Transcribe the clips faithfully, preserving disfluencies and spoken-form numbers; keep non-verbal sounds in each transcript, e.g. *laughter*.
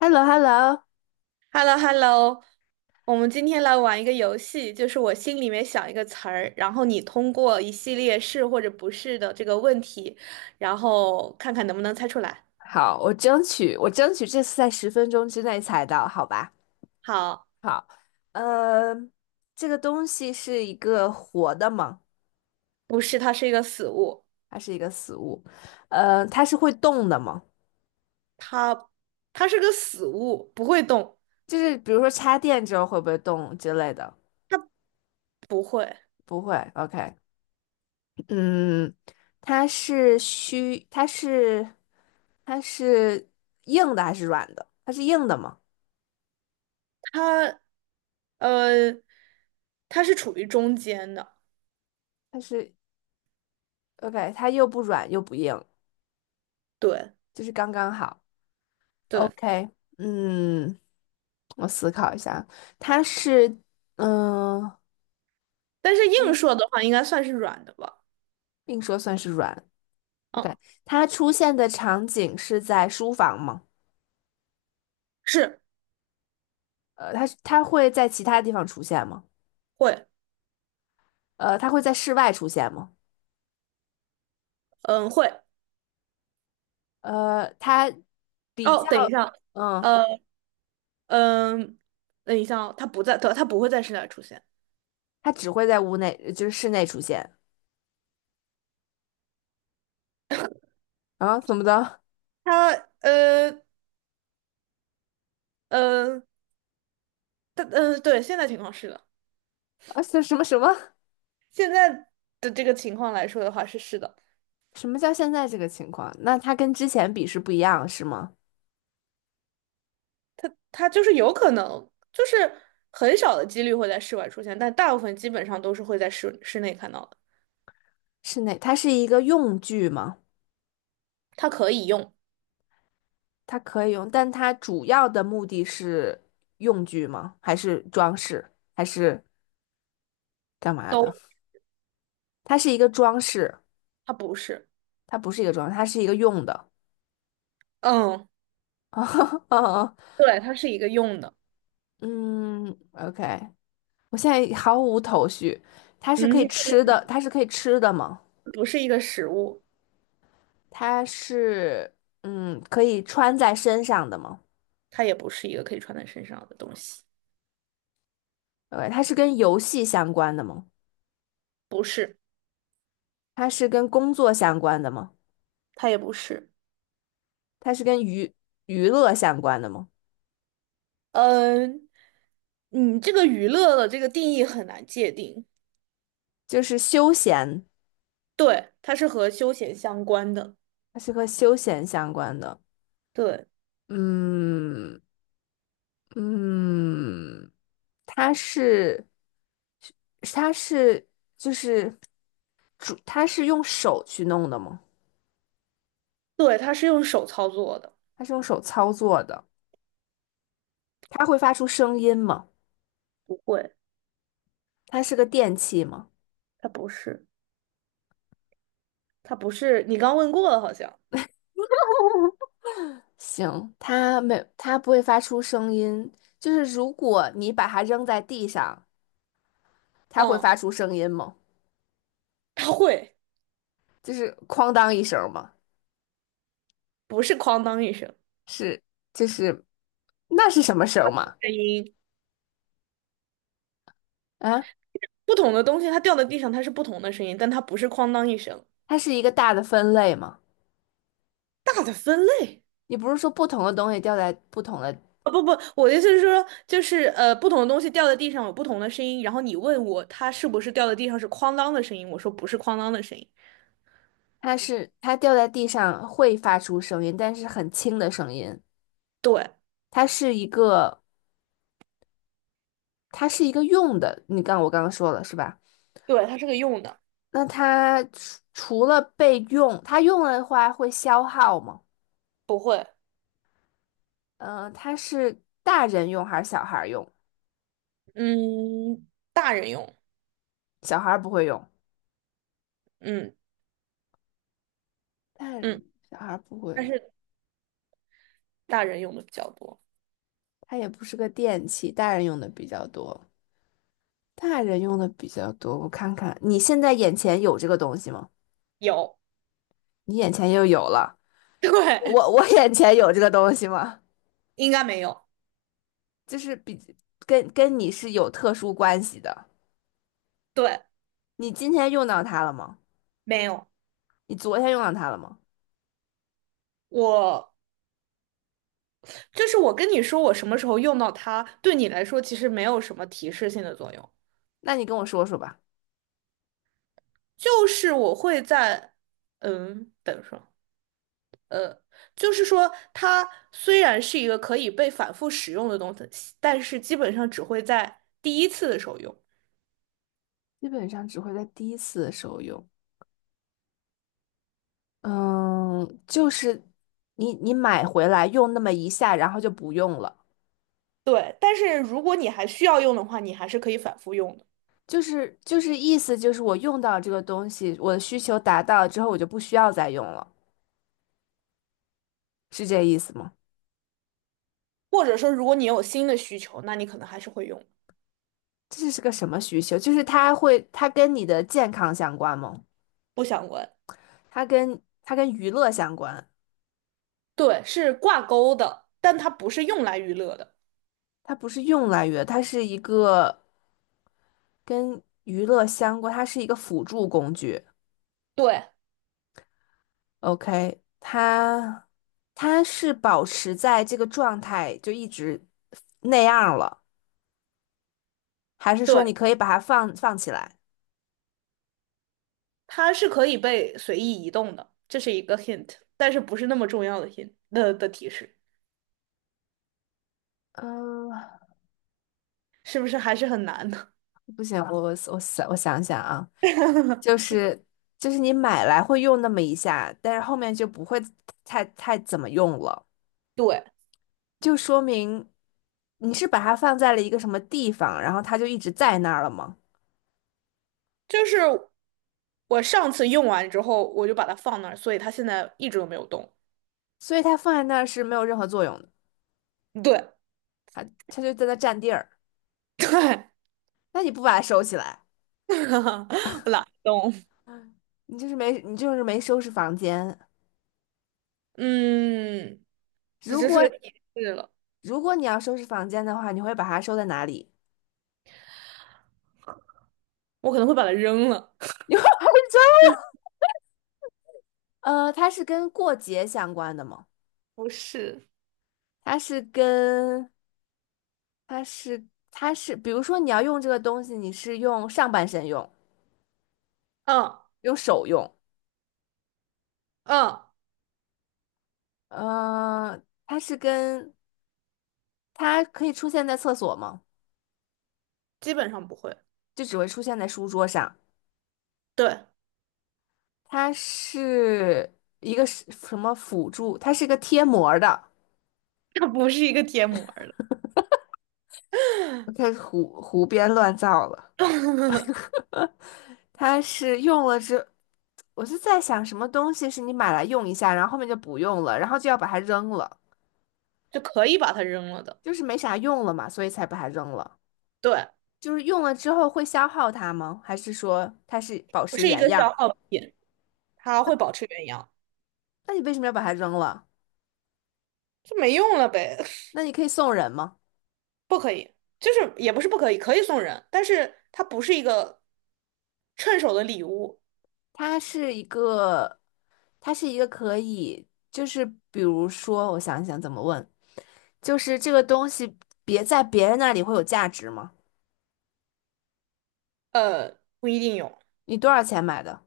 h e l l o h e l l o。 h e l l o h e l l o 我们今天来玩一个游戏，就是我心里面想一个词儿，然后你通过一系列是或者不是的这个问题，然后看看能不能猜出来。好，我争取，我争取这次在十分钟之内猜到，好吧？好，好。呃，这个东西是一个活的吗？不是，它是一个死物，还是一个死物。呃，它是会动的吗？它它是个死物，不会动，就是比如说插电之后会不会动之类的？它不会，不会，OK。嗯，它是虚，它是它是硬的还是软的？它是硬的吗？它呃，它是处于中间的，它是， OK,它又不软又不硬，对就是刚刚好。对，OK。嗯，我思考一下，它是，嗯、但是硬说的话，应该算是软的吧？并说算是软。o 嗯，k, 它出现的场景是在书房吗？是呃，它它会在其他地方出现吗？会，呃，它会在室外出现吗？嗯会。呃，它比哦，较，等一下。嗯，呃，嗯，等一下哦，它不在，它它不会在室外出现。它只会在屋内，就是室内出现。啊，怎么的？它呃呃，它嗯，对，现在情况是的，啊，什什么什么？现在的这个情况来说的话是是的，什么叫现在这个情况？那它跟之前比是不一样，是吗？它就是有可能，就是很少的几率会在室外出现，但大部分基本上都是会在室室内看到的。室内，它是一个用具吗？它可以用，它可以用，但它主要的目的是用具吗？还是装饰？还是干嘛的？都，它是一个装饰，它不是，它不是一个装饰，它是一个用的。嗯，*laughs* 对，它是一个用的，嗯，OK。我现在毫无头绪。它是可嗯，以吃的，它是可以吃的吗？不是一个食物，它是嗯，可以穿在身上的吗？ 它也不是一个可以穿在身上的东西，o, 它是跟游戏相关的吗？不是，它是跟工作相关的吗？它也不是。它是跟娱娱乐相关的吗？呃嗯，你这个娱乐的这个定义很难界定。就是休闲。对，它是和休闲相关的。它是和休闲相关的。对，嗯。嗯，它是它是就是主，它是用手去弄的吗？对，它是用手操作的。它是用手操作的？它会发出声音吗？不会，它是个电器吗？它不是，它不是。你刚问过了，好像。行，它没，它不会发出声音。就是如果你把它扔在地上，它会嗯，发出声音吗？它会，就是哐当一声吗？不是哐当一声是，就是那是什么声吗？声音。啊？不同的东西，它掉在地上，它是不同的声音，但它不是哐当一声。它是一个大的分类嘛？大的分类。你不是说不同的东西掉在不同的，啊不不，我的意思是说，就是呃，不同的东西掉在地上有不同的声音，然后你问我它是不是掉在地上是哐当的声音，我说不是哐当的声音。它是它掉在地上会发出声音，但是很轻的声音。对，它是一个，它是一个用的。你刚我刚刚说了是吧？对，它是个用的，那它除除了被用，它用了的话会消耗吗？不会，嗯、呃它是大人用还是小孩儿用？嗯，大人用，小孩儿不会用，嗯大嗯，人小孩儿不会但用，是大人用的比较多。它也不是个电器，大人用的比较多。大人用的比较多，我看看，你现在眼前有这个东西吗？有，你眼前又有了，*laughs* 对，我我眼前有这个东西吗？应该没有，就是比跟跟你是有特殊关系的。对，你今天用到它了吗？没有。你昨天用到它了吗？我就是我跟你说，我什么时候用到它，对你来说其实没有什么提示性的作用，那你跟我说说吧。就是我会在，嗯，等说，就是说它虽然是一个可以被反复使用的东西，但是基本上只会在第一次的时候用。基本上只会在第一次的时候用，嗯，就是你你买回来用那么一下，然后就不用了。对，但是如果你还需要用的话，你还是可以反复用的，就是就是意思就是我用到这个东西，我的需求达到之后，我就不需要再用了，是这意思吗？或者说如果你有新的需求，那你可能还是会用，这是个什么需求？就是它会，它跟你的健康相关吗？不相关。它跟它跟娱乐相关，对，是挂钩的，但它不是用来娱乐的。它不是用来娱乐，它是一个跟娱乐相关，它是一个辅助工具。对，OK。它它是保持在这个状态就一直那样了，还是说你对，可以把它放放起来？它是可以被随意移动的，这是一个 hint，但是不是那么重要的 hint 的的提示，嗯。是不是还是很难的？不行，我我我想我想想啊。就 *laughs* 是就是你买来会用那么一下，但是后面就不会太太怎么用了，对，就说明你是把它放在了一个什么地方，然后它就一直在那儿了吗？就是我上次用完之后，我就把它放那儿，所以它现在一直都没有动。所以它放在那儿是没有任何作用的，对，它它就在那占地儿。对，那你不把它收起来，*laughs* 我懒得动。你就是没你就是没收拾房间。嗯，这如就是果个提示了，如果你要收拾房间的话，你会把它收在哪里？我可能会把它扔了。*laughs* 你会把它收？呃，它是跟过节相关的吗？不是，它是跟它是它是，比如说你要用这个东西，你是用上半身用，嗯用手用。嗯，呃，它是跟它可以出现在厕所吗？基本上不会，就只会出现在书桌上。对，它是一个是什么辅助？它是个贴膜儿的，*laughs* 它不是一个贴膜儿了。我开始胡胡编乱造了。*laughs* 它是用了之，我就在想什么东西是你买来用一下，然后后面就不用了，然后就要把它扔了，就可以把它扔了的，就是没啥用了嘛，所以才把它扔了。对，就是用了之后会消耗它吗？还是说它是保不持是一原个样？消耗品，它会保持原样，那你为什么要把它扔了？就没用了呗，那你可以送人吗？*laughs* 不可以，就是也不是不可以，可以送人，但是它不是一个趁手的礼物，它是一个，它是一个可以，就是比如说，我想一想怎么问，就是这个东西别在别人那里会有价值吗？呃，不一定有。你多少钱买的？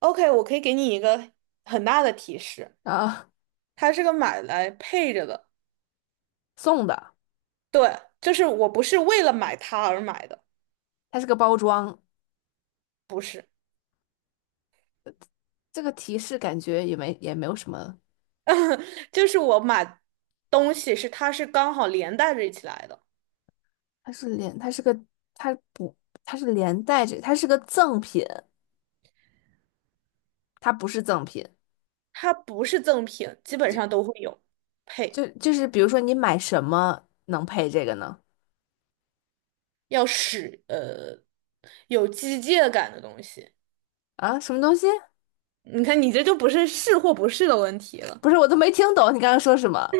OK，我可以给你一个很大的提示，啊，它是个买来配着的。送的，对，就是我不是为了买它而买的，它是个包装，不是，这个提示感觉也没也没有什么，*laughs* 就是我买东西是它是刚好连带着一起来的，它是连，它是个，它不，它是连带着，它是个赠品，它不是赠品。它不是赠品，基本上都会有配，就就是比如说你买什么能配这个呢？要使呃有机械感的东西。啊，什么东西？你看，你这就不是是或不是的问题了。不是，我都没听懂你刚刚说什么。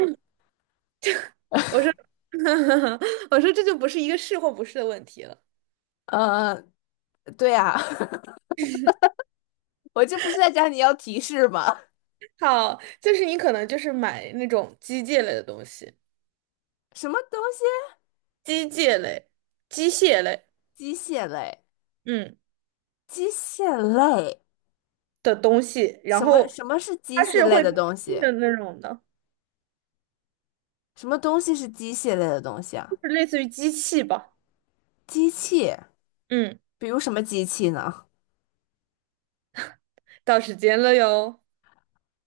我说，*laughs* 我说这就不是一个是或不是的问题了。呃，对呀，*laughs* 我这不是在讲你要提示吗？好，就是你可能就是买那种机械类的东西，什么东西？机械类、机械类，机械类，嗯。机械类。的东西，然什么后什么是机它械是类会的不开东心西？的那种的，什么东西是机械类的东西啊？就是类似于机器吧。机器。嗯，比如什么机器呢？到时间了哟。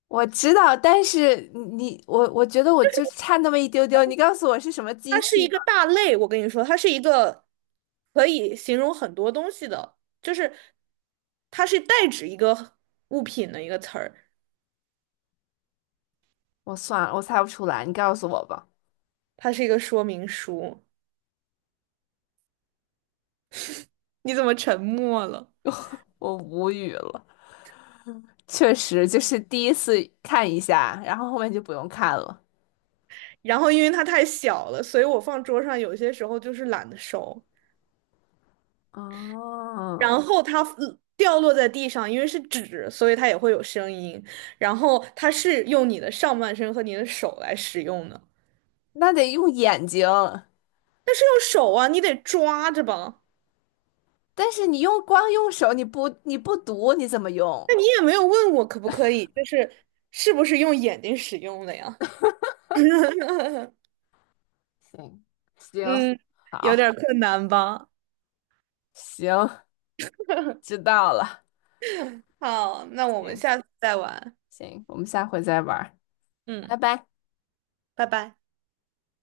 我知道，但是你我我觉得我就差那么一丢丢，你告诉我是什么机它是器一个吧。大类，我跟你说，它是一个可以形容很多东西的，就是它是代指一个物品的一个词儿，我算了，我猜不出来，你告诉我吧。它是一个说明书。你怎么沉默了？我无语了，确实就是第一次看一下，然后后面就不用看了。然后因为它太小了，所以我放桌上有些时候就是懒得收。哦，然后它嗯掉落在地上，因为是纸，所以它也会有声音。然后它是用你的上半身和你的手来使用的，那得用眼睛，但是用手啊，你得抓着吧。但是你用光用手，你不你不读，你怎么用？那你也没有问我可不可以，就是是不是用眼睛使用的呀？*laughs* 行。行，嗯，有好，点困难吧。行，知道了。好，那我们行下次再玩。行，我们下回再玩儿。嗯，拜拜。拜拜。